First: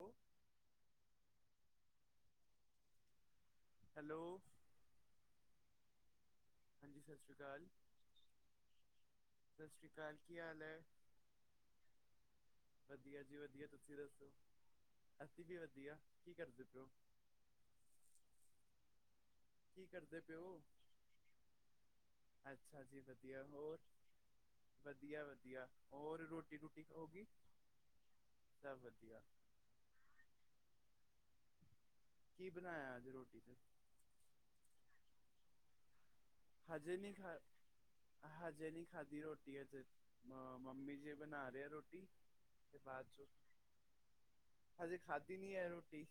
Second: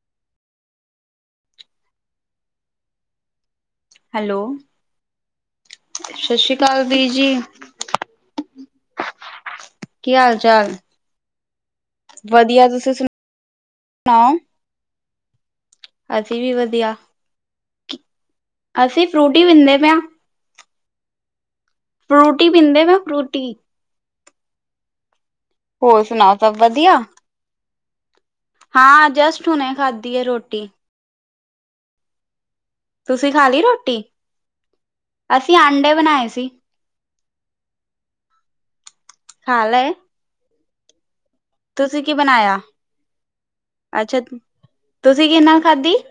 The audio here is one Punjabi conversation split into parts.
ਹੈਲੋ! ਹੈਲੋ! ਸਸ਼ੀ ਹਾਂਜੀ, ਸਸ੍ਰੀ ਕਾਲ। ਸਸ੍ਰੀ ਕਾਲ, ਕੀ ਹਾਲ ਐ? ਵਧੀਆ ਤੁਸੀਂ ਵਧੀਆ ਜੀ ਵਧੀਆ, ਤੁਸੀਂ ਦੱਸੋ? ਸੁਣਾਓ ਅਸੀਂ ਵੀ ਵਧੀਆ। ਕੀ ਅਸੀਂ ਵੀ ਕਰਦੇ ਪਏ ਹੋ ਵਧੀਆ। ਅਸੀਂ ਫਰੂਟੀ ਪੀ ਕੀ ਕਰਦੇ ਪੇ ਓ? ਫਰੂਟੀ ਪੀਂਦੇ ਪੇ ਆ, ਫਰੂਟੀ। ਵਧੀਆ- ਵਧੀਆ। ਹੋਰ ਸੁਣਾਓ ਸਭ ਰੋਟੀ- ਰੂਟੀ ਵਧੀਆ ਹੋਗੀ? ਸਭ ਵਧੀਆ। ਹੁਨੇ ਖਾਧੀ ਏ ਰੋਟੀ। ਕੀ ਬਨਾਇਆ ਅੱਜ? ਤੁਸੀਂ ਰੋਟੀ ਚ ਖਾਲੀ ਰੋਟੀ? ਅਸੀਂ ਆਂਡੇ ਬਨਾਏ ਸੀ। ਹਜੇ ਨੀ ਖਾ-ਹਜੇ ਨੀ ਖਾਧੀ ਰੋਟੀ ਖਾ ਹਜੇ, ਲਏ ਮ ਮੰਮੀ ਜੀ ਬਣਾ ਬਨਾਂਦੇ ਆ ਤੁਸੀਂ ਰੋਟੀ ਕੀ ਬਣਾਇਆ ਤੇ ਬਾਅਦ ਚੋ ਅੱਛਾ ਹਜੇ ਤੁਸੀਂ ਖਾਧੀ ਕਿਹਦੇ ਨੀ ਨਾਲ ਐ ਖਾਧੀ ਰੋਟੀ।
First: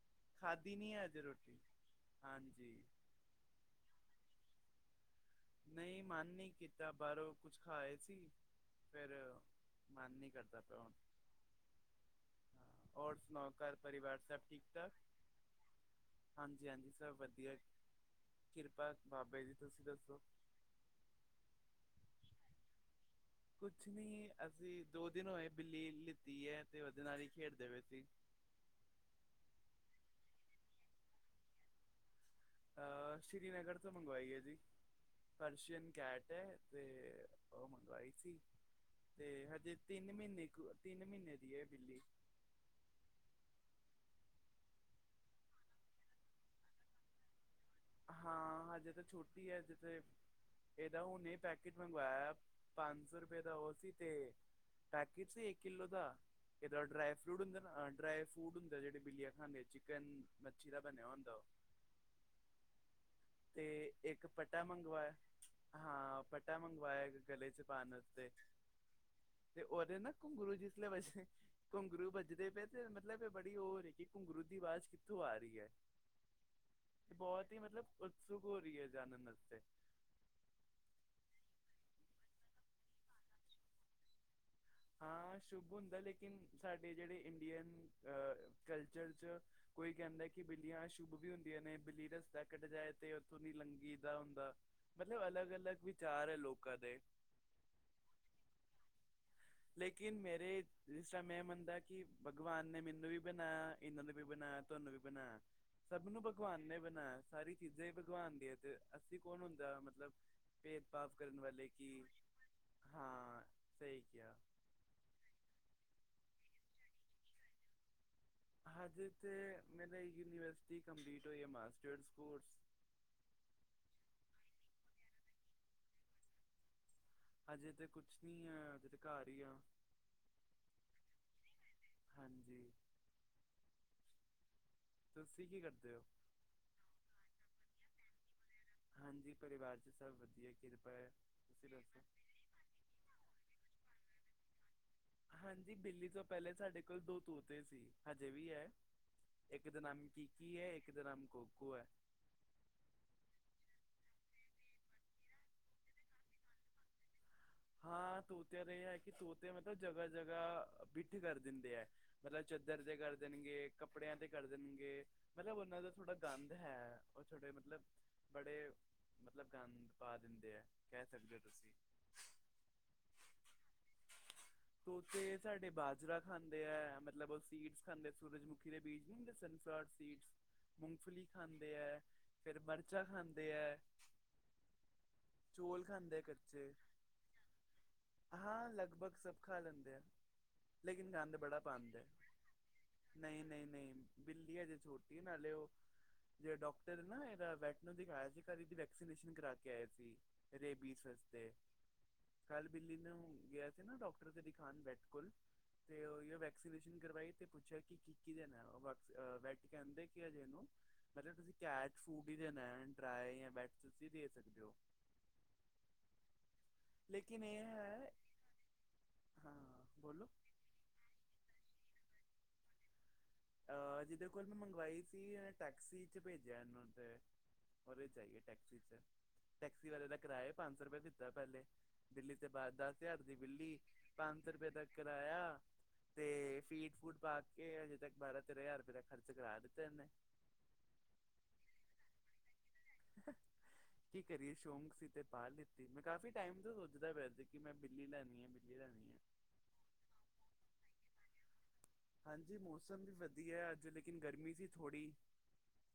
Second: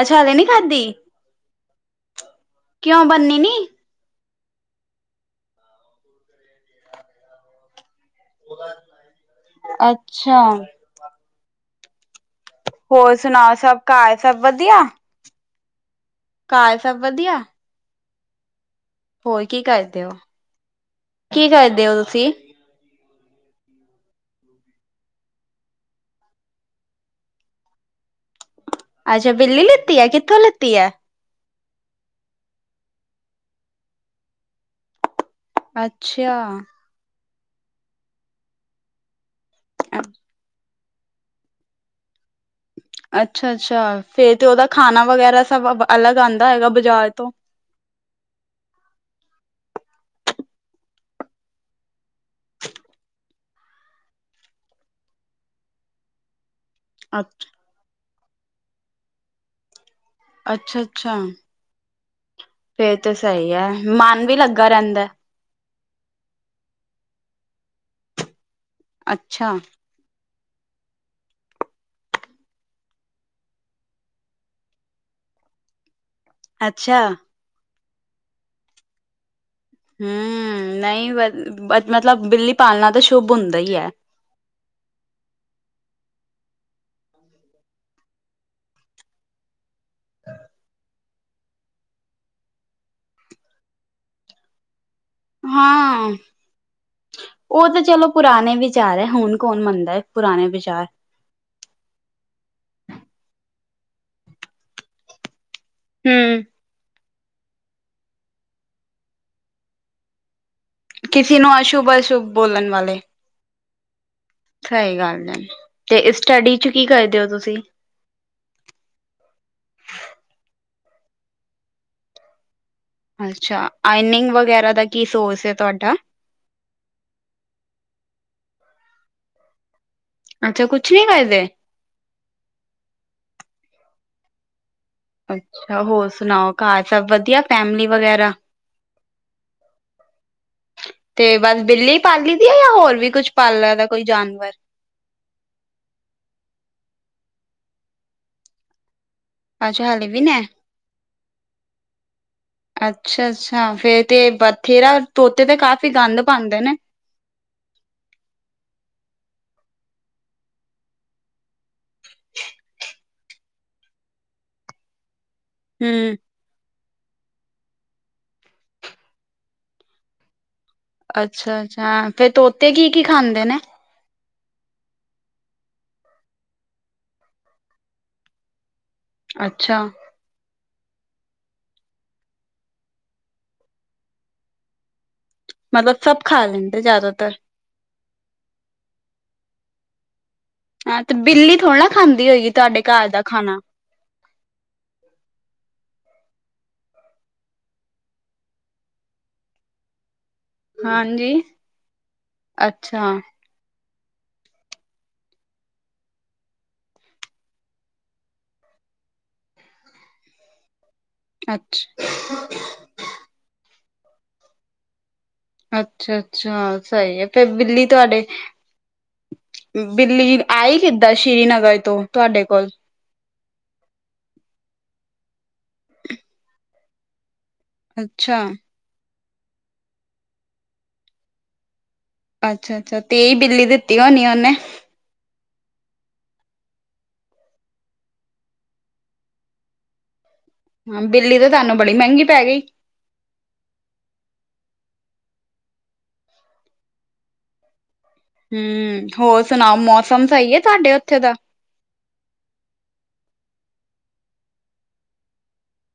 ਅੱਛਾ ਹਲੇ ਖਾਦੀ ਖਾਧੀ ਨੀ ਐ ਅਜੇ ਰੋਟੀ, ਹਾਂਜੀ। ਕਿਉਂ ਬੰਨੀ ਨੀ ਨਈ, ਮਨ ਨੀਂ ਕੀਤਾ ਬਾਅਰੋਂ ਕੁਛ ਖਾ ਆਏ ਸੀ ਫੇਰ ਮਨ ਨੀ ਅੱਛਾ ਕਰਦਾ ਪਿਆ ਹੁਣ। ਔਰ ਸੁਣਾਓ, ਘਰ- ਪਰਿਵਾਰ ਸਭ ਠੀਕ- ਠਾਕ? ਹਾਂਜੀ- ਹਾਂਜੀ ਸਭ ਵਧੀਆ, ਕਿਰਪਾ ਬਾਬੇ ਹੋਰ ਦੀ। ਕੀ ਤੁਸੀਂ ਕਰਦੇ ਹੋ ਦੱਸੋ? ਕੀ ਕਰਦੇ ਓ ਤੁਸੀਂ? ਕੁਛ ਨੀ, ਅਸੀਂ ਦੋ ਦਿਨ ਹੋਏ ਬਿੱਲੀ ਲਿੱਤੀ ਐ ਤੇ ਓਦੇ ਨਾਲ ਈ ਖੇਡਦੇ ਪਏ ਸੀ। ਅੱਛਾ ਬਿੱਲੀ ਲੀਤੀ ਐ, ਕਿੱਥੋਂ ਲੀਤੀ ਐ? ਆਹ ਸ਼੍ਰੀਨਗਰ ਤੋਂ ਮੰਗਵਾਈ ਐ ਜੀ, ਪਰਸ਼ੀਅਨ ਕੈਟ ਅੱਛਾ ਐ ਤੇ ਓ ਮੰਗਵਾਈ ਸੀ, ਤੇ ਹਜੇ ਤਿੰਨ ਮੀਂਨੇ ਕੁ- ਤਿੰਨ ਮੀਂਨੇ ਦੀ ਏ ਬਿੱਲੀ। ਅੱਛਾ-ਅਛਾ। ਫੇਰ ਤੇ ਓਦਾ ਖਾਣਾ ਵਗੈਰਾ ਸਭ ਅਲੱਗ ਆਂਦਾ ਹੋਏਗਾ ਬਾਜ਼ਾਰ ਤੋਂ? ਹਾਂ, ਹਜੇ ਤਾਂ ਛੋਟੀ ਐ ਹਜੇ ਤੇ ਏਦਾ ਹੁੰਨੇ ਈ ਪੈਕਿਟ ਮੰਗਵਾਇਆ, ਪੰਜ ਸੌ ਰੁਪਏ ਦਾ ਓ ਸੀ ਤੇ ਪੈਕਟ ਸੀ ਇੱਕ ਕਿਲੋ ਦਾ ਜਿਦਾਂ ਡਰਾਈ ਫਰੂਟ ਹੁੰਦਾ ਨਾ ਡਰਾਈ ਫਰੂਟ ਹੁੰਦਾ ਜਿਹੜੇ ਬਿੱਲੀਆ ਖਾਂਦੇ ਚਿਕਨ, ਮੱਛੀ ਦਾ ਅੱਛਾ ਬਣਿਆ ਅੱਛਾ ਹੁੰਦਾ ਉਹ ਫੇਰ ਤੇ ਸਹੀ ਤੇ ਹੈ ਇੱਕ ਮਨ ਵੀ ਪਟਾ ਲੱਗਾ ਰਹਿੰਦਾ ਮੰਗਵਾਇਆ। ਹਾਂ ਪੱਟਾ ਮੰਗਵਾਇਆ ਇਕ ਗਲੇ ਚ ਪਾਣ ਵਾਸਤੇ, ਅੱਛਾ ਤੇ ਉਹਦੇ ਨਾ ਘੁੰਗਰੂ [unintelligible] ਘੁੰਗਰੂ ਵੱਜਦੇ ਪਏ ਤੇ ਮਤਲਬ ਇਹ ਬੜੀ ਹੋ ਰੀ ਘੁੰਗਰੂ ਦੀ ਆਵਾਜ਼ ਕਿੱਥੋਂ ਆ ਐ। ਅੱਛਾ, ਹਮ ਬਹੁਤ ਹੀ ਮਤਲਬ ਉਤਸੁਕ ਹੋ ਰਹੀ ਐ ਜਾਣਨ ਵਾਸਤੇ ਹੂੰ, ਨਈ ਮਤਲਬ ਬਿੱਲੀ ਪਾਲਣਾ ਤਾਂ ਸ਼ੁੱਭ ਹੁੰਦਾ ਹੀ ਐ। ਹਾਂ ਸ਼ੁੱਭ ਹੁੰਦਾ ਲੇਕਿਨ ਸਾਡੇ ਜਿਹੜੇ ਇੰਡੀਅਨ ਅਹ ਕਲਚਰ 'ਚ ਕੋਈ ਕਹਿੰਦਾ ਕਿ ਬਿੱਲੀਆਂ ਸ਼ੁੱਭ ਵੀ ਹੁੰਦੀਆਂ ਨੇ ਬਿੱਲੀ ਰਸਤਾ ਕੱਟ ਜਾਏ ਤੇ ਉੱਥੋਂ ਲੰਘੀ ਦਾ ਹੁੰਦਾ। ਮਤਲਬ ਅਲੱਗ ਅਲੱਗ ਹਾਂ ਵਿਚਾਰ ਐ ਲੋਕਾਂ ਦੇ। ਉਹ ਤਾਂ ਚਲੋ ਪੁਰਾਣੇ ਵਿਚਾਰ ਐ ਹੁਣ ਕੌਣ ਮੰਨਦਾ ਐ ਲੇਕਿਨ ਪੁਰਾਣੇ ਮੇਰੇ ਵਿਚਾਰ ਜਿਸ ਤਰਾ ਮੈਂ ਮੰਨਦਾ ਕਿ ਭਗਵਾਨ ਨੇ ਮੈਨੂੰ ਵੀ ਬਣਾਇਆ ਇਹਨਾਂ ਨੂੰ ਵੀ ਬਣਾਇਆ ਤੁਹਾਨੂੰ ਵੀ ਬਣਾਇਆ। ਸਭ ਨੂੰ ਹਮ ਭਗਵਾਨ ਨੇ ਬਣਾਇਆ ਸਾਰੀ ਚੀਜ਼ਾਂ ਹੀ ਭਗਵਾਨ ਦੀਆਂ ਤੇ ਅੱਸੀ ਕੌਣ ਹੁੰਦੇ ਮਤਲਬ ਭੇਦ-ਭਾਵ ਕਿਸੇ ਕਰਨ ਨੂੰ ਵਾਲੇ ਅਸ਼ੁਭ ਕੀ, ਅਸ਼ੁਭ ਬੋਲਣ ਵਾਲੇ ਹਾਂ ਸਹੀ ਕਿਆ। ਸਹੀ ਗੱਲ ਐ, ਤੇ ਸਟੱਡੀ ਚ ਕੀ ਕਰਦੇ ਔ ਤੁਸੀਂ? ਹਜੇ ਤੇ ਮੇਰੇ ਯੂਨੀਵਰਸਿਟੀ ਕੰਪਲੀਟ ਹੋਈ ਐ ਮਾਸਟਰ ਕੋਰਸ। ਅੱਛਾ ਆਈਨਿੰਗ ਵਗੈਰਾ ਦਾ ਕੀ ਸੋਰਸ ਐ ਤੁਹਾਡਾ? ਹਜੇ ਤੇ ਕੁਛ ਨੀ ਆ ਹਜੇ ਤਾਂ ਘਰ ਈ ਆ। ਅੱਛਾ ਕੁਛ ਨੀ ਕਰਦੇ? ਹਾਂਜੀ, ਤੁਸੀਂ ਕੀ ਅੱਛਾ ਕਰਦੇ ਹੋ ਹੋਰ ਸੁਣਾਓ ਘਰ ਸਭ ਵਧੀਆ ਫੈਮਲੀ ਵਗੈਰਾ? ਹਾਂਜੀ ਪਰਿਵਾਰ ਚ ਸਭ ਵਧੀਆ ਕਿਰਪਾ ਐ, ਤੁਸੀਂ ਦੱਸੋ? ਵਧੀਆ ਜਾਂ ਹੋਰ ਵੀ ਕੁਛ ਪਾਲ ਲੈਂਦਾ ਕੋਈ ਜਾਨਵਰ। ਹਾਂਜੀ ਬਿੱਲੀ ਤੋਂ ਪਹਿਲੇ ਸਾਡੇ ਕੋਲ ਦੋ ਤੋਤੇ ਸੀ ਹਜੇ ਵੀ ਐ। ਇੱਕ ਦਾ ਅੱਛਾ ਨਾਮ ਹਾਲੇ ਵੀ ਨੇ ਕੀਕੀ ਐ ਇੱਕ ਦਾ ਨਾਮ ਕੋਕੂ ਐ। ਅੱਛਾ-ਅੱਛਾ ਫੇਰ ਤੇ ਬਥੇਰਾ ਤੋਤੇ ਤੇ ਕਾਫ਼ੀ ਗੰਦ ਪਾਦੇ ਨੇ। ਹਾਂ ਤੋਤਿਆਂ ਦਾ ਇਹ ਐ ਕਿ ਤੋਤੇ ਮਤਲਬ ਜਗ੍ਹਾ-ਜਗ੍ਹਾ ਬਿੱਠ ਕਰ ਦਿੰਦੇ ਐ। ਮਤਲਬ ਚਾਦਰ ਤੇ ਕਰ ਦੇਣਗੇ, ਕੱਪੜਿਆਂ ਤੇ ਕਰ ਦੇਣਗੇ। ਮਤਲਬ ਉਹਨਾਂ ਦਾ ਥੋੜ੍ਹਾ ਹਮ ਗੰਦ ਹੈ। ਉਹ ਛੋਟੇ ਮਤਲਬ, ਬੜੇ ਮਤਲਬ ਗੰਦ ਪਾ ਦਿੰਦੇ ਐ। ਅੱਛਾ-ਅੱਛਾ, ਫੇਰ ਤੋਤੇ ਕੀ-ਕੀ ਖਾਂਦੇ ਨੇ? [inaudible] ਤੋਤੇ ਸਾਡੇ ਬਾਜਰਾ ਖਾਂਦੇ ਐ ਮਤਲਬ ਉਹ ਸੀਡਸ ਖਾਂਦੇ ਆ ਸੂਰਜਮੁਖੀ ਦੇ ਬੀਜ ਅੱਛਾ [inaudible] ਮੂੰਗਫਲੀ ਖਾਂਦੇ ਐ, ਫਿਰ ਮਿਰਚਾ ਖਾਂਦੇ ਐ। ਚੌਲ ਮਤਲਬ ਖਾਂਦੇ ਸਭ ਐ ਖਾ ਕੱਚੇ, ਲੈਂਦੇ ਜ਼ਿਆਦਾਤਰ ਹਾਂ ਲਗਭਗ ਸਭ ਖਾ ਲੈਂਦੇ ਆ। ਹਾਂ ਲੇਕਿਨ ਤੇ ਗੰਦ ਬਿੱਲੀ ਬੜਾ ਥੋੜਾ ਨਾ ਪਾਂਦੇ ਐ, ਖਾਂਦੀ ਹੋਏਗੀ ਤੁਹਾਡੇ ਘਰ ਦਾ ਖਾਣਾ ਨਈ-ਨਈ-ਨਈ। ਬਿੱਲੀ ਹਜੇ ਛੋਟੀ ਨਾਲੇ ਉਹ ਜੇ ਡਾਕਟਰ ਨਾ ਐਦਾ ਵੈਟਨਰੀ ਦਿਖਾਇਆ ਤੀ ਘਰ ਇਹਦੀ ਵੈਕਸੀਨੇਸ਼ਨ ਕਰਾਕੇ ਆਏ ਸੀ। ਰੇਬੀਸ ਹਾਂਜੀ ਵਾਸਤੇ, ਕੱਲ੍ਹ ਬਿੱਲੀ ਨੂੰ ਅੱਛਾ ਗਿਆ ਅਸੀਂ ਨਾ ਡਾਕਟਰ ਦੇ ਤੇ ਦਿਖਾਣ [unintelligible] ਕੇ ਉਹੀਓ ਵੈਕਸੀਨੇਸ਼ਨ ਕਰਵਾਈ ਤੇ ਪੁੱਛਿਆ ਕੀ-ਕੀ ਦੇਣਾ, ਬਸ, ਬਟ ਕਹਿੰਦੇ ਕੇ ਹਜੇ ਇਹਨੂੰ - ਮਤਲਬ ਤੁਸੀਂ ਅੱਛਾ ਕੈਚ ਫੂਡ ਈ ਦੇਣਾ ਡਰਾਈ ਜਾਂ [unintelligible] ਦੇ ਸਕਦੇ ਹੋ। ਅੱਛਾ- ਅੱਛਾ ਸਹੀ ਐ ਲੇਕਿਨ ਫਿਰ ਇਹ ਬਿੱਲੀ ਹੈ ਤੁਹਾਡੇ, ਹਾਂ ਬੋਲੋ ਬਿੱਲੀ ਆਈ ਕਿੱਦਾਂ ਸ੍ਰੀਨਗਰ ਤੋਂ ਤੁਹਾਡੇ ਕੋਲ? ਅਹ ਜਿਹਦੇ ਕੋਲ ਮੈਂ ਮੰਗਵਾਈ ਸੀ, ਇਹਨੇ ਟੈਕਸੀ ਚੋਂ ਭੇਜਿਆ ਇਹਨੂੰ ਫਿਰ ਉਹਦੇ ਚੋਂ ਆਈ ਅੱਛਾ। ਟੈਕਸੀ ਚੋਂ, ਟੈਕਸੀ ਵਾਲੇ ਦਾ ਕਿਰਾਇਆ ਵੀ ਪੰਜ ਸੌ ਰੁਪਏ ਦਿੱਤਾ ਪਹਿਲੇ ਬਿੱਲੀ ਤੋਂ ਬਾਅਦ, ਦਸ ਅੱਛਾ-ਅੱਛਾ ਹਜ਼ਾਰ ਦੀ ਤੇਈ ਬਿੱਲੀ ਦਿੱਤੀ ਹੋਣੀ ਪੰਜ ਸੌ ਉਹਨੇ ਰੁਪਏ ਤੱਕ ਕਰਾਇਆ, ਤੇ ਫੀਡ- ਫੂਡ ਪਾ ਕੇ ਹਜੇ ਤੱਕ ਬਾਰਾਂ -ਤੇਰਾਂ ਹਜ਼ਾਰ ਰੁਪਏ ਦਾ ਖਰਚ ਕਰਾ ਦਿੱਤੇ ਇਹਨੇ। ਹੂ ਬਿੱਲੀ ਤੇ ਤਾਹਨੂੰ ਬੜੀ ਮਹਿੰਗੀ ਪੈ ਗਈ। ਹਾਹਾਹ ਕੀ ਕਰੀਏ ਸ਼ੌਂਕ ਸੀ ਤੇ ਪਾ ਲਿੱਤੀ, ਮੈਂ ਕਾਫ਼ੀ ਟਾਈਮ ਤੋਂ ਸੋਚਦਾ ਪਿਆ ਸੀ ਕਿ ਮੈਂ ਬਿੱਲੀ ਲੈਂਲਾ ਹੂੰ, ਹੋਰ ਸੁਣਾਓ ਮੋਸਮ ਸਹੀ ਐ ਤੁਹਾਡੇ ਉੱਥੇ ਦਾ। ਹਾਂਜੀ ਮੌਸਮ ਵੀ ਵਧੀਆ ਅੱਜ ਲੇਕਿਨ ਗਰਮੀ ਸੀ ਥੋੜ੍ਹੀ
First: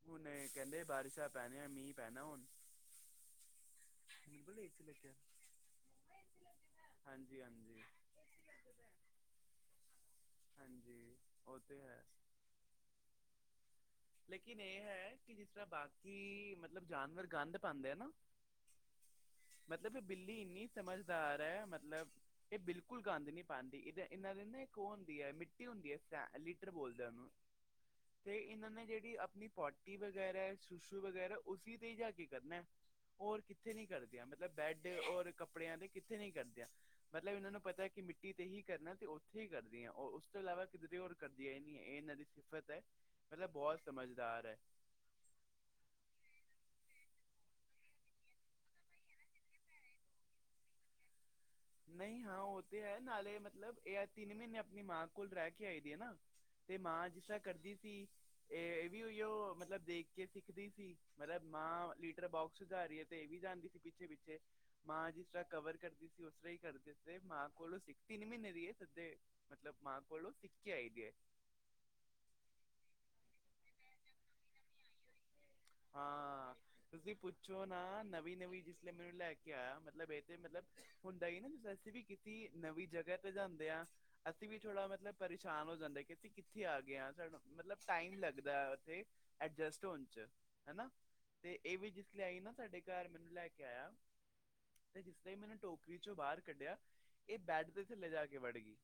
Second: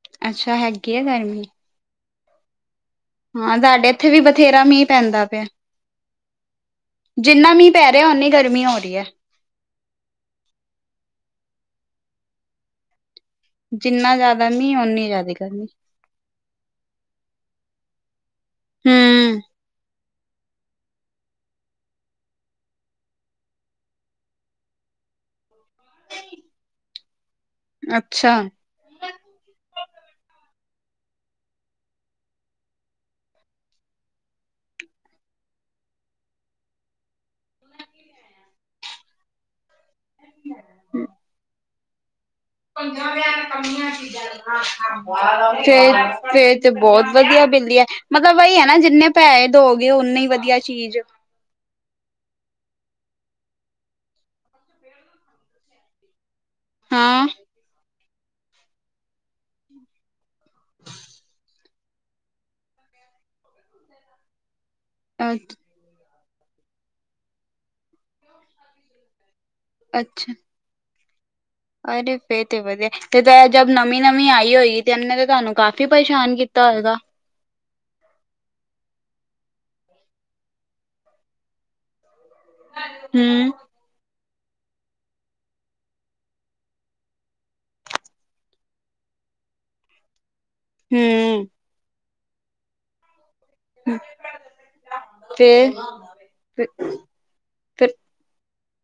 ਹੁਣ ਆਏ ਅੱਛਾ ਕਹਿੰਦੇ ਹੈਗੀ ਹੈ ਬਾਰਿਸ਼ਾਂ ਗਰਮੀ ਪੈਣੀਆਂ, ਮੀਂਹ ਪੈਣਾ ਹੁਣ ਹਾਂ ਸਾਡੇ ਇੱਥੇ ਵੀ ਬਿਲਕੁਲ ਬਥੇਰਾ ਏਸੀ ਮੀਂਹ ਲੱਗਿਆ ਪੈਂਦਾ ਪਿਆ। ਹਾਂਜੀ ਜਿੰਨਾ ਮੀਂਹ ਹਾਂਜੀ ਪੈ ਰਿਹਾ ਉਂਨੀ ਗਰਮੀ ਹੋ ਰਹੀ ਐ। ਹਾਂਜੀ ਉਹ ਤੇ ਹੈ। ਜਿੰਨਾ ਜ਼ਿਆਦਾ ਲੇਕਿਨ ਮੀਂਹ ਇਹ ਓਨੀ ਹੈ ਕਿ ਜ਼ਿਆਦਾ ਜਿਸ ਗਰਮੀ ਤਰ੍ਹਾਂ ਕਿ ਮਤਲਬ ਜਾਨਵਰ ਗੰਦ ਪਾਂਦੇ ਆ ਨਾਂ, ਹੂੰ ਮਤਲਬ ਬਿੱਲੀ ਇੰਨੀ ਸਮਝਦਾਰ ਐ, ਮਤਲਬ ਇਹ ਬਿਲਕੁਲ ਗੰਦ ਨਈ ਪਾਂਦੀ, ਏਦਾਂ, ਇਹਨਾਂ ਦੇ ਨਾ ਇੱਕ ਉਹ ਹੁੰਦੀ ਹੈ, ਮਿੱਟੀ, ਹੁੰਦੀ ਹੈ ਸ ਲੀਟਰ ਬੋਲਦੇ ਉਹਨੂੰ ਤੇ ਅੱਛਾ। ਇਹਨਾਂ ਨੇ ਜਿਹੜੀ ਆਪਣੀ ਪੋਟੀ ਵਗੈਰਾ, ਸੁਸ਼ੂ ਵਗੈਰਾ ਉਸੀ ਤੇ ਈ ਜਾ ਕੇ ਕਰਨਾ। ਹੋਰ ਕਿੱਥੇ ਨੀ ਕਰਦੀਆਂ ਮਤਲਬ ਬੈੱਡ ਔਰ ਕੱਪੜਿਆਂ ਤੇ ਕਿੱਥੇ ਨੀ ਕਰਦੀਆਂ। ਮਤਲਬ ਇਹਨਾਂ ਨੂੰ ਪਤਾ ਕਿ ਮਿੱਟੀ ਤੇ ਹੀ ਕਰਨਾ ਤੇ ਉੱਥੇ ਈ ਕਰਦੀਆਂ ਓ ਉਸ ਤੋਂ ਇਲਾਵਾ ਕਿਧਰੇ ਹੋਰ ਕਰਦੀਆ ਈ ਨੀ, ਇਹ ਇਹਨਾਂ ਦੀ ਸਿਫਤ ਹੈ। ਮਤਲਬ ਸਮਝਦਾਰ ਹੈ [unintelligible] ਫੇਰ, ਫੇਰ ਤੇ ਬਹੁਤ ਵਧੀਆ ਬਿੱਲੀ ਐ। ਮਤਲਬ ਵਹੀ ਐ ਨਾ ਜਿੰਨੇ ਪੇਹੇ ਦਉਗੇ ਉਨੀੇ ਈ ਵਧੀਆ ਚੀਜ਼ ਨਹੀਂ ਹਾਂ ਉਹ ਤੇ ਹੈ ਨਾਲੇ ਮਤਲਬ ਇਹ ਐ ਤਿੰਨ ਮਹੀਨੇ ਆਪਣੀ ਮਾਂ ਕੋਲ ਰਹਿ ਕੇ ਆਈ ਦੀ ਐ ਨਾ ਤੇ ਮਾਂ ਜਿਸ ਹਾਂ ਤਰ੍ਹਾਂ ਕਰਦੀ ਸੀ, ਇਹ, ਇਹ ਵੀ ਉਈਓ ਮਤਲਬ ਦੇਖ ਕੇ ਸਿੱਖਦੀ ਸੀ। ਮਤਲਬ ਮਾਂ ਲੀਟਰ ਬੋਕਸ ਚ ਜਾ ਰਹੀ ਐ ਤੇ ਇਹ ਵੀ ਜਾਂਦੀ ਸੀ ਪਿੱਛੇ- ਪਿੱਛੇ। ਮਾਂ ਜਿਸ ਅ ਤਰ੍ਹਾਂ ਕਵਰ ਕਰਦੀ ਸੀ ਉਸ ਤਰ੍ਹਾਂ ਈ ਕਰਦੀ ਸੀ ਮਾਂ ਕੋਲੋਂ ਸ, ਤਿੰਨ ਮਹੀਨੇ ਦੀ ਏ ਸਿੱਧੇ ਮਤਲਬ ਮਾਂ ਕੋਲੋਂ ਅੱਛਾ ਸਿੱਖ ਕੇ ਆਈ ਦੀਏ। ਅਰੇ ਫਿਰ ਤੇ ਵਧੀਆ, ਤੇ ਜ ਜਬ ਨਵੀਂ -ਨਵੀਂ ਆਈ ਹੋਏਗੀ ਤੇ ਇਹਨੇ ਤਾਂ ਤੁਹਾਨੂੰ ਕਾਫੀ ਪਰੇਸ਼ਾਨ ਕੀਤਾ ਹੋਏਗਾ? ਛੋ ਨਾ ਨਵੀਂ- ਨਵੀਂ ਜਿਸ ਦਿਨ ਮੈ ਇਹਨੂੰ ਲੈ ਕੇ ਆਇਆ ਮਤਲਬ ਇਹ ਤੇ ਮਤਲਬ ਹੁੰਦਾ ਈ ਨਾ ਅਸੀਂ ਵੀ ਕੀ ਸੀਂ ਨਵੀਂ ਜਗ੍ਹਾ ਤੇ ਹਮ ਜਾਂਦੇ ਆ ਅਸੀਂ ਵੀ ਥੋੜ੍ਹਾ ਮਤਲਬ ਪਰੇਸ਼ਾਨ ਹੋ ਜਾਂਦੇ ਕਿ ਅਸੀਂ ਕਿੱਥੇ ਆ ਗਏ ਆ, ਸਾਨੂੰ ਮਤਲਬ ਟਾਈਮ ਲੱਗਦਾ ਉੱਥੇ ਐਡਜਸਟ ਹੋਣ ਚ ਹਨਾ, ਹਮ ਤੇ ਇਹ ਵੀ ਜਿਸ ਲਈ ਆਈ ਨਾ ਸਾਡੇ ਘਰ ਮੈਨੂੰ ਲੈ ਕੇ ਕੇ ਆਇਆ, ਤੇ ਜਿਸ ਤਰ੍ਹਾਂ ਮੈਨੂੰ ਫੇਰ ਟੋਕਰੀ ਚੋ ਬਾਹਰ ਕੱਢਿਆ, ਇਹ ਬੈੱਡ ਦੇ ਫਿਰ ਥੱਲੇ ਜਾ ਕੇ ਵੜ ਗਈ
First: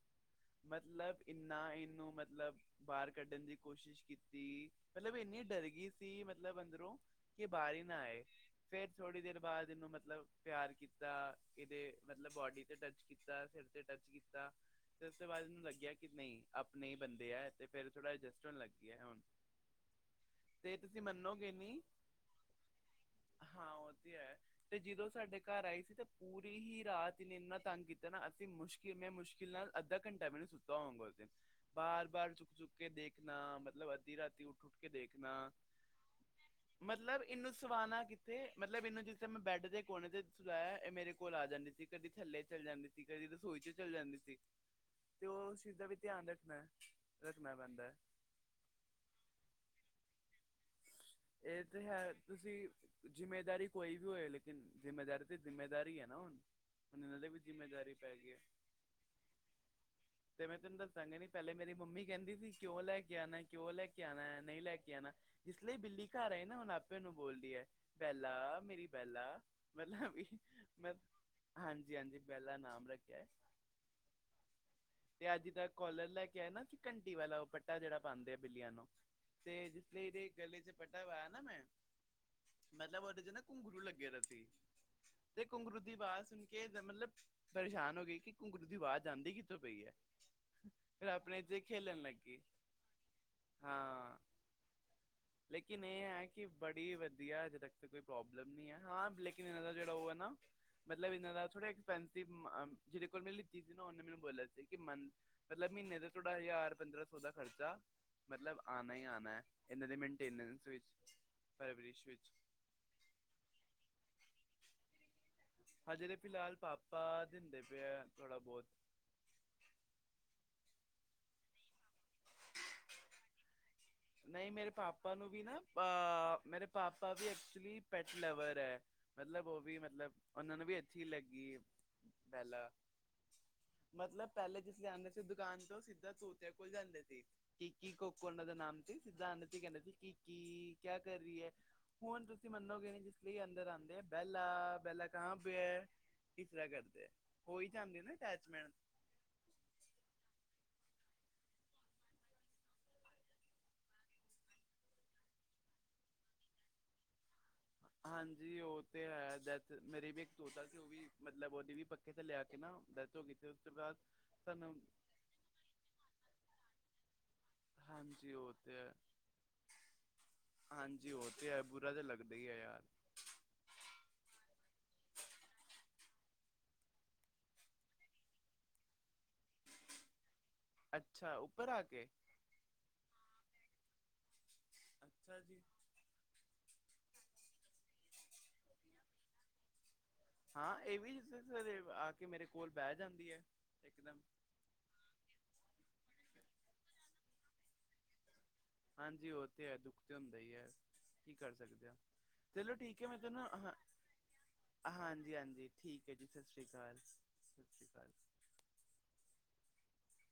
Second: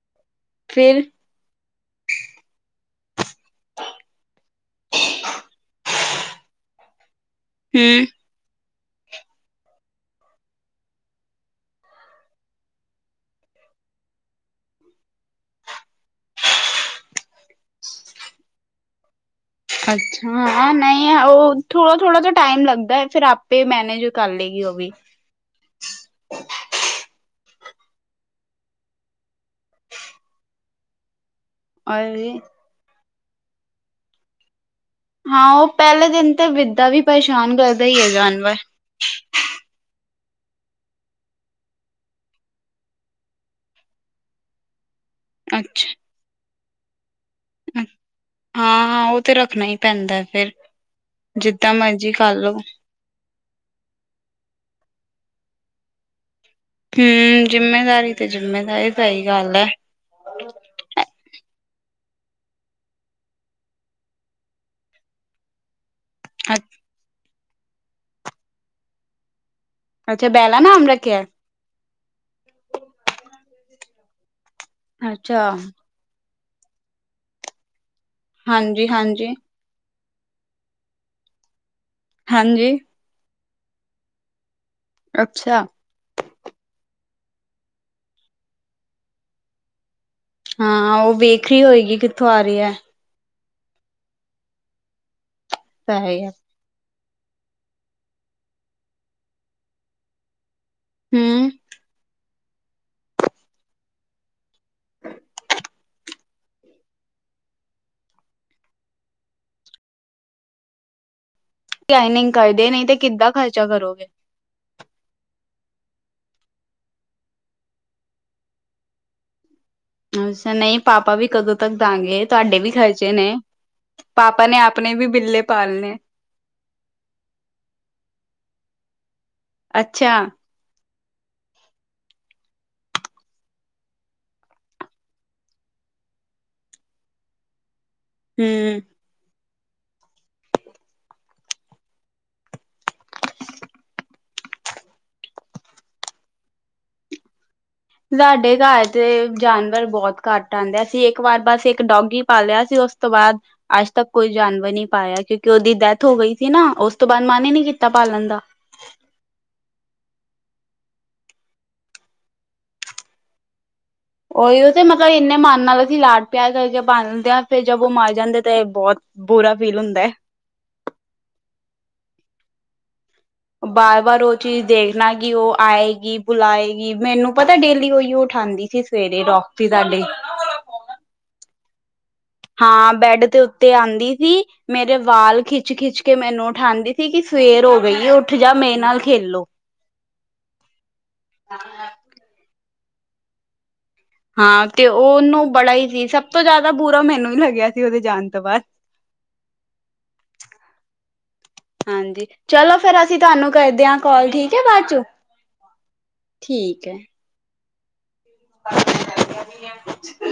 ਫਿਰ ਮਤਲਬ ਇੰਨਾ ਇਹਨੂੰ ਮਤਲਬ ਬਾਹਰ ਕੱਢਣ ਦੀ ਕੋਸ਼ਿਸ਼ ਕੀਤੀ, ਮਤਲਬ ਇੰਨੀ ਡਰ ਗਈ ਸੀ ਮਤਲਬ ਮਤਲਬ ਅੰਦਰੋਂ, ਕਿ ਬਾਹਰ ਈ ਨਾ ਹਮ ਆਏ। ਫਿਰ ਥੋੜ੍ਹੀ ਦੇਰ ਬਾਅਦ ਇਹਨੂੰ ਮਤਲਬ ਪਿਆਰ ਕੀਤਾ ਇਹਦੇ ਮਤਲਬ ਬੋਡੀ ਤੇ ਟੱਚ ਕੀਤਾ ਫਿਰ ਤੇ ਟਚ ਕੀਤਾ। ਤੇ ਉਸ ਤੋਂ ਬਾਅਦ ਇਹਨੂੰ ਲੱਗਿਆ ਕਿ ਨਹੀ ਆਪਣੇ ਈ ਬੰਦੇ ਆ ਤੇ ਫਿਰ ਥੋੜ੍ਹਾ ਅਡਜਸਟ ਹੋਣ ਲੱਗੀਆ ਹੁਣ। ਅੱਛਾ ਤੇ ਤੁਸੀਂ ਨਹੀਂ ਮੰਨੋਗੇ ਉਹ ਨਹੀਂ ਥੋੜਾ-ਥੋੜਾ ਤਾਂ ਟਾਈਮ ਲੱਗਦਾ ਐ ਫਿਰ ਆਪੇ ਹਾਂ ਉਹ ਮੈਨੇਜ ਤੇ ਕਰ ਹੈ ਲਏਗੀ ਉਹ ਤੇ ਵੀ। ਜਦੋਂ ਸਾਡੇ ਘਰ ਆਈ ਸੀ ਤੇ ਪੂਰੀ ਹੀ ਰਾਤ ਇਹਨੇ ਇੰਨਾ ਤੰਗ ਕੀਤਾ ਨਾ ਅਸੀਂ ਮੁਸ਼ਕਿਲ ਮੈਂ ਮੁਸ਼ਕਿਲ ਨਾਲ, ਅੱਧਾ ਘੰਟਾ ਵੀ ਨੀ ਸੁੱਤਾ ਹੋਓਗਾ ਉਸ ਦਿਨ, ਔਰ ਬਾਰ-ਬਾਰ ਚੁੱਕ-ਚੁੱਕ ਕੇ ਦੇਖਣਾ ਮਤਲਬ ਅੱਧੀ ਰਾਤੀ ਉੱਠ-ਉੱਠ ਕੇ ਹਾਂ ਦੇਖਣਾ ਪਹਿਲੇ ਦਿਨ ਤੇ ਵਿਦਾ ਵੀ ਮਤਲਬ ਇਹਨੂੰ ਪਰੇਸ਼ਾਨ ਕਰਦਾ ਹੀ ਸਵਾਣਾ ਹੈ ਕਿੱਥੇ ਜਾਨਵਰ ਮਤਲਬ ਇਹਨੂੰ ਜ ਤੇ ਮੈਂ ਬੈੱਡ ਦੇ ਕੋਣੇ ਤੇ ਸੁਲਾਇਆ ਇਹ ਮੇਰੇ ਕੋਲ ਆ ਜਾਂਦੀ ਸੀ ਕਦੀ ਥੱਲੇ ਚੱਲ ਜਾਂਦੀ ਸੀ ਕਦੀ ਰਸੋਈ ਚ ਚੱਲ ਜਾਂਦੀ ਸੀ। ਤੇ ਓਸ ਚੀਜ਼ ਦਾ ਵੀ ਅੱਛਾ ਧਿਆਨ ਰੱਖਣਾ, ਰੱਖਣਾ ਪੈਂਦਾ। ਹਾਂ-ਹਾਂ, ਉਹ ਤੇ ਰੱਖਣਾ ਈ ਪੈਂਦਾ ਫੇਰ। ਇਹ ਤੇ ਹੈ ਤੁਸੀਂ ਜਿੰਮੇਦਾਰੀ ਕੋਈ ਵੀ ਹੋਏ ਲੇਕਿਨ ਜਿੰਮੇਦਾਰੀ ਤੇ ਜਿੰਮੇਦਾਰੀ ਐ ਨਾ ਹੁਣ। ਹੁਣ ਇਹਨਾਂ ਦੇ ਵੀ ਹੂੰ ਜਿੰਮੇਦਾਰੀ ਪੈ ਤੇ ਗਈ ਹੈ ਜਿੰਮੇਦਾਰੀ ਸਹੀ ਗੱਲ ਐ। ਤੇ ਮੈਂ ਤੈਨੂੰ ਦੱਸਾ ਨੀ ਪਹਿਲੇ ਮੇਰੀ ਮੰਮੀ ਕਹਿੰਦੀ ਸੀ ਕਿਉਂ ਲੈ ਕੇ ਆਣਾ ਕਿਉਂ ਲੈ ਕੇ ਆਣਾ ਨਹੀਂ ਲੈ ਕੇ ਆਣਾ। ਜਿਸ ਲਈ ਬਿੱਲੀ ਘਰ ਐ ਨਾ ਹੁਣ ਆਪੇ ਓਹਨੂੰ ਬੋਲਦੀ ਐ ਬੈਲਾ ਮੇਰੀ ਬੈਲਾ ਮਤਲਬ ਵੀ ਅੱਛਾ ਬੈਲਾ ਨਾਮ ਮ ਰੱਖਿਆ ਹਾਂਜੀ-ਹਾਂਜੀ ਬੈਲਾ ਨਾਮ ਰੱਖਿਆ ਐ, ਤੇ ਅੱਜ ਅੱਛਾ ਦਾ ਕੋਲਰ ਲੈ ਕੇ ਕਿਆ ਨਾ ਕਿ ਘੰਟੀ ਵਾਲਾ ਉਹ ਪੱਟਾ ਜਿਹੜਾ ਪਾਂਦੇ ਆ ਬਿੱਲੀਆਂ ਨੂੰ, ਹਾਂਜੀ ਹਾਂਜੀ ਤੇ ਜਿਸ ਲਈ ਇਹਦੇ ਗਲੇ ਚ ਪੱਟਾ ਪਾਇਆ ਨਾ ਮੈਂ, ਹਾਂਜੀ ਮਤਲਬ ਉਹਦੇ ਚ ਨਾ ਘੁੰਘਰੂ ਲੱਗੇ ਦੇ ਸੀ। ਤੇ ਅੱਛਾ ਘੁੰਗਰੂ ਦੀ ਆਵਾਜ਼ ਸੁਣ ਕੇ ਮਤਲਬ ਪਰੇਸ਼ਾਨ ਹੋ ਗਈ ਕਿ ਘੁੰਗਰੂ ਦੀ ਆਵਾਜ਼ ਆਂਦੀ ਕਿੱਥੋਂ ਪਈ ਐ। ਹਾਂ ਫੇਰ ਉਹ ਆਪਣੇ ਵੇਖ ਇੱਥੇ ਰਹੀ ਹੋਏਗੀ ਖੇਲਣ ਲੱਗ ਕਿੱਥੋਂ ਗੀ, ਆ ਰਹੀ ਹੈ ਹਾਂ। ਲੇਕਿਨ ਇਹ ਸਹੀ ਆ ਹੈ ਕੀ ਬੜੀ ਵਧੀਆ ਹਜੇ ਤੱਕ ਤਾਂ ਕੋਈ ਪ੍ਰੋਬਲਮ ਨੀ ਐ, ਹਾਂ ਲੇਕਿਨ ਇਹਦਾ ਜਿਹੜਾ ਉਹ ਐ ਨਾ ਮਤਲਬ ਇਹਨਾਂ ਦਾ ਹਮ ਥੋੜ੍ਹਾ ਐਕਪੈਨਸਿਵ ਅ ਜਿਹਦੇ ਕੋਲ ਮੈਂ ਲਿਤੀ ਸੀ ਨਾ ਉਹਨੇ ਮੈਨੂੰ ਬੋਲਿਆ ਸੀ ਕਿ ਮਨ ਮਤਲਬ ਮਹੀਨੇ ਦਾ ਥੋਡਾ ਹਜ਼ਾਰ ਪੰਦਰਾਂ ਸੌ ਦਾ ਖਰਚਾ, ਮਤਲਬ ਆਣਾ ਈ ਆਣਾ। ਇਹਨਾਂ ਦੇ ਮੇਨਟੇਨੈਂਸ ਵਿੱਚ ਪਰਵਰਿਸ਼ ਲਾਈਨਿੰਗ ਵਿੱਚ ਕਰਦੇ ਨਹੀ ਤੇ ਕਿੱਦਾਂ ਖਰਚਾ ਕਰੋਗੇ? ਹਜੇ ਤਾ ਫਿਲਹਾਲ ਪਾਪਾ ਦਿੰਦੇ ਪਏ ਆ ਥੋੜਾ ਬਹੁਤ। ਅੱਛਾ ਨਹੀ ਪਾਪਾ ਵੀ ਕਦੋਂ ਤੱਕ ਦਾਂਗੇ ਤੁਹਾਡੇ ਵੀ ਖਰਚੇ ਨੇ। ਪਾਪਾ ਨਈ, ਨੇ ਮੇਰੇ ਆਪਣੇ ਪਾਪਾ ਨੂੰ ਵੀ ਬਿੱਲੇ ਨਾ ਪਾਲਣੇ ਅ ਮੇਰੇ ਪਾਪਾ ਵੀ ਐਕਚੁਲੀ ਪੈਟ ਲਵਰ ਐ ਮਤਲਬ ਉਹ ਵੀ ਮਤਲਬ ਅੱਛਾ ਉਹਨਾਂ ਨੂੰ ਵੀ ਅੱਛੀ ਲੱਗੀ ਬੈਲਾ। ਮਤਲਬ ਪਹਿਲੇ ਜਿਸ ਆਉਂਦੇ ਸੀ, ਦੁਕਾਨ ਤੋਂ ਸਿੱਧਾ ਤੋਤਿਆਂ ਕੋਲ ਜਾਂਦੇ ਸੀ ਕਿ ਕੀ ਉਹਨਾਂ ਦਾ ਹਮ ਨਾਮ ਸੀ ਸਿਧਾਂ ਕਹਿੰਦੇ ਸੀ, ਕਿ ਕੀ ਕਿਆ ਕਰ ਰਹੀ ਹੈ। ਹੁਣ ਤੁਸੀਂ ਮੰਨੋਗੇ ਨਹੀਂ, ਜਿਸ ਤਰ੍ਹਾਂ ਅੰਦਰ ਆਉਂਦੇ ਬੈਲਾ-ਬੈਲਾ ਕਹਾ ਪੇ ਹੈ। ਇਸਸ ਤਰ੍ਹਾਂ ਕਰਦੇ ਆ। ਸਾਡੇ ਘਰ ਤੇ ਜਾਨਵਰ ਬਹੁਤ ਘੱਟ ਆਦੇ ਆ ਸੀ ਇੱਕ ਵਾਰ ਬਸ ਇੱਕ ਡੋਗੀ ਪਾ ਲਿਆ ਸੀ ਉਸ ਤੋਂ ਬਾਅਦ ਅੱਜ ਤੱਕ ਕੋਈ ਜਾਨਵਰ ਨਹੀ ਪਾਇਆ ਕਿਉਂਕਿ ਉਹਦੀ ਡੈਥ ਹੋ ਗਈ ਸੀ ਨਾ, ਉਸ ਤੋਂ ਬਾਅਦ ਮਨ ਹੀ ਨੀ ਹਾਂਜੀ ਉਹ ਫਿਰ ਹੈ ਡੈਥ ਮੇਰੀ ਵੀ ਇੱਕ ਤੋਤਾ ਸੀ ਉਹ ਵੀ ਮਤਲਬ ਉਹ ਓਦੀ ਵੀ ਪੱਖੇ ਤੇ ਥਲੇ ਆ ਕੇ ਨਾ ਡੈਥ ਹੋ ਗਈ ਸੀ ਉਸ ਤੋਂ ਬਾਅਦ ਉਹੀ ਉ ਸਾਨੂੰ ਤੇ ਮਤਲਬ ਇੰਨੇ ਮਨ ਨਾਲ ਅਸੀਂ ਲਾਡ- ਪਿਆਰ ਕਰਕੇ ਪਾਲਣਦੇ ਹਾਂ। ਫੇਰ ਜਬ ਉ ਮਰ ਹਾਂਜੀ ਜਾਂਦੇ ਉਹ ਤੇ ਏ ਹੈ ਬਹੁਤ ਬੁਰਾ ਫੀਲ ਹੁੰਦਾ ਹੈ। ਹਾਂਜੀ, ਉ ਤੇ ਹੈ, ਬੁਰਾ ਤਾਂ ਲੱਗਦਾ ਹੀ ਹੈ ਯਾਰ। ਬਾਰ- ਬਾਰ ਉ ਚੀਜ਼ ਦੇਖਣਾ ਕਿ ਉ ਆਏਗੀ, ਬੁਲਾਏਗੀ ਮੈਨੂੰ ਪਤਾ ਡੇਲੀ ਉਹੀ ਉ ਉਠਾਉਦੀ ਸੀ। ਸਵੇ ਰੇਕਸੀ ਸਾਡੀ। ਅੱਛਾ, ਉੱਪਰ ਆ ਕੇ। ਹਾਂ, ਬੈਡ ਦੇ ਉੱਤੇ ਆਦੀ ਸੀ ਮੇਰੇ ਅੱਛਾ ਵਾਲ ਜੀ ਖਿੱਚ-ਖਿੱਚ ਕੇ ਮੈਨੂੰ ਉਠਾਂਦੀ ਸੀ ਕਿ ਸਵੇਰ ਹੋ ਗਈ ਹੈ ਉੱਠ ਜਾ ਮੇਰੇ ਨਾਲ ਖੇਲੋ। ਹਾਂ ਏ ਵੀ ਸਵੇਰੇ-ਸਵੇਰੇ ਆ ਕੇ ਮੇਰੇ ਕੋਲ ਬਹਿ ਜਾਂਦੀ ਹੈ ਇਕ ਦਮ। ਹਾਂ, ਤੇ ਉਹਨੂੰ ਬੜਾ ਹੀ ਸੀ ਸਭ ਤੋਂ ਜ਼ਿਆਦਾ ਬੁਰਾ ਮੈਨੂੰ ਹੀ ਲੱਗਿਆ ਸੀ ਉਹਦੇ ਜਾਣ ਤੋਂ ਬਾਅਦ। ਹਾਂਜੀ, ਉ ਤੇ ਹੈ ਦੁੱਖ ਤੇ ਹੁੰਦਾ ਹੀ ਹੈ ਕੀ ਕਰ ਸਕਦੇ ਆ। ਹਾਂਜੀ ਚਲੋ ਠੀਕ ਫੇਰ ਹੈ ਮੈਂ ਅਸੀਂ ਤੈਨੂੰ ਤੁਹਾਨੂੰ ਹਾ। ਕਰਦੇ ਹਾਂ ਕਾਲ ਠੀਕ ਹੈ ਬਾਅਦ ਚੋਂ ਹਾਂਜੀ-ਹਾਂਜੀ, ਠੀਕ ਹੈ ਜੀ ਸਤਿ ਸ਼੍ਰੀ ਅਕਾਲ, ਸਤਿ ਸ੍ਰੀ ਅਕਾਲ। [inaudible] ਕੁਛ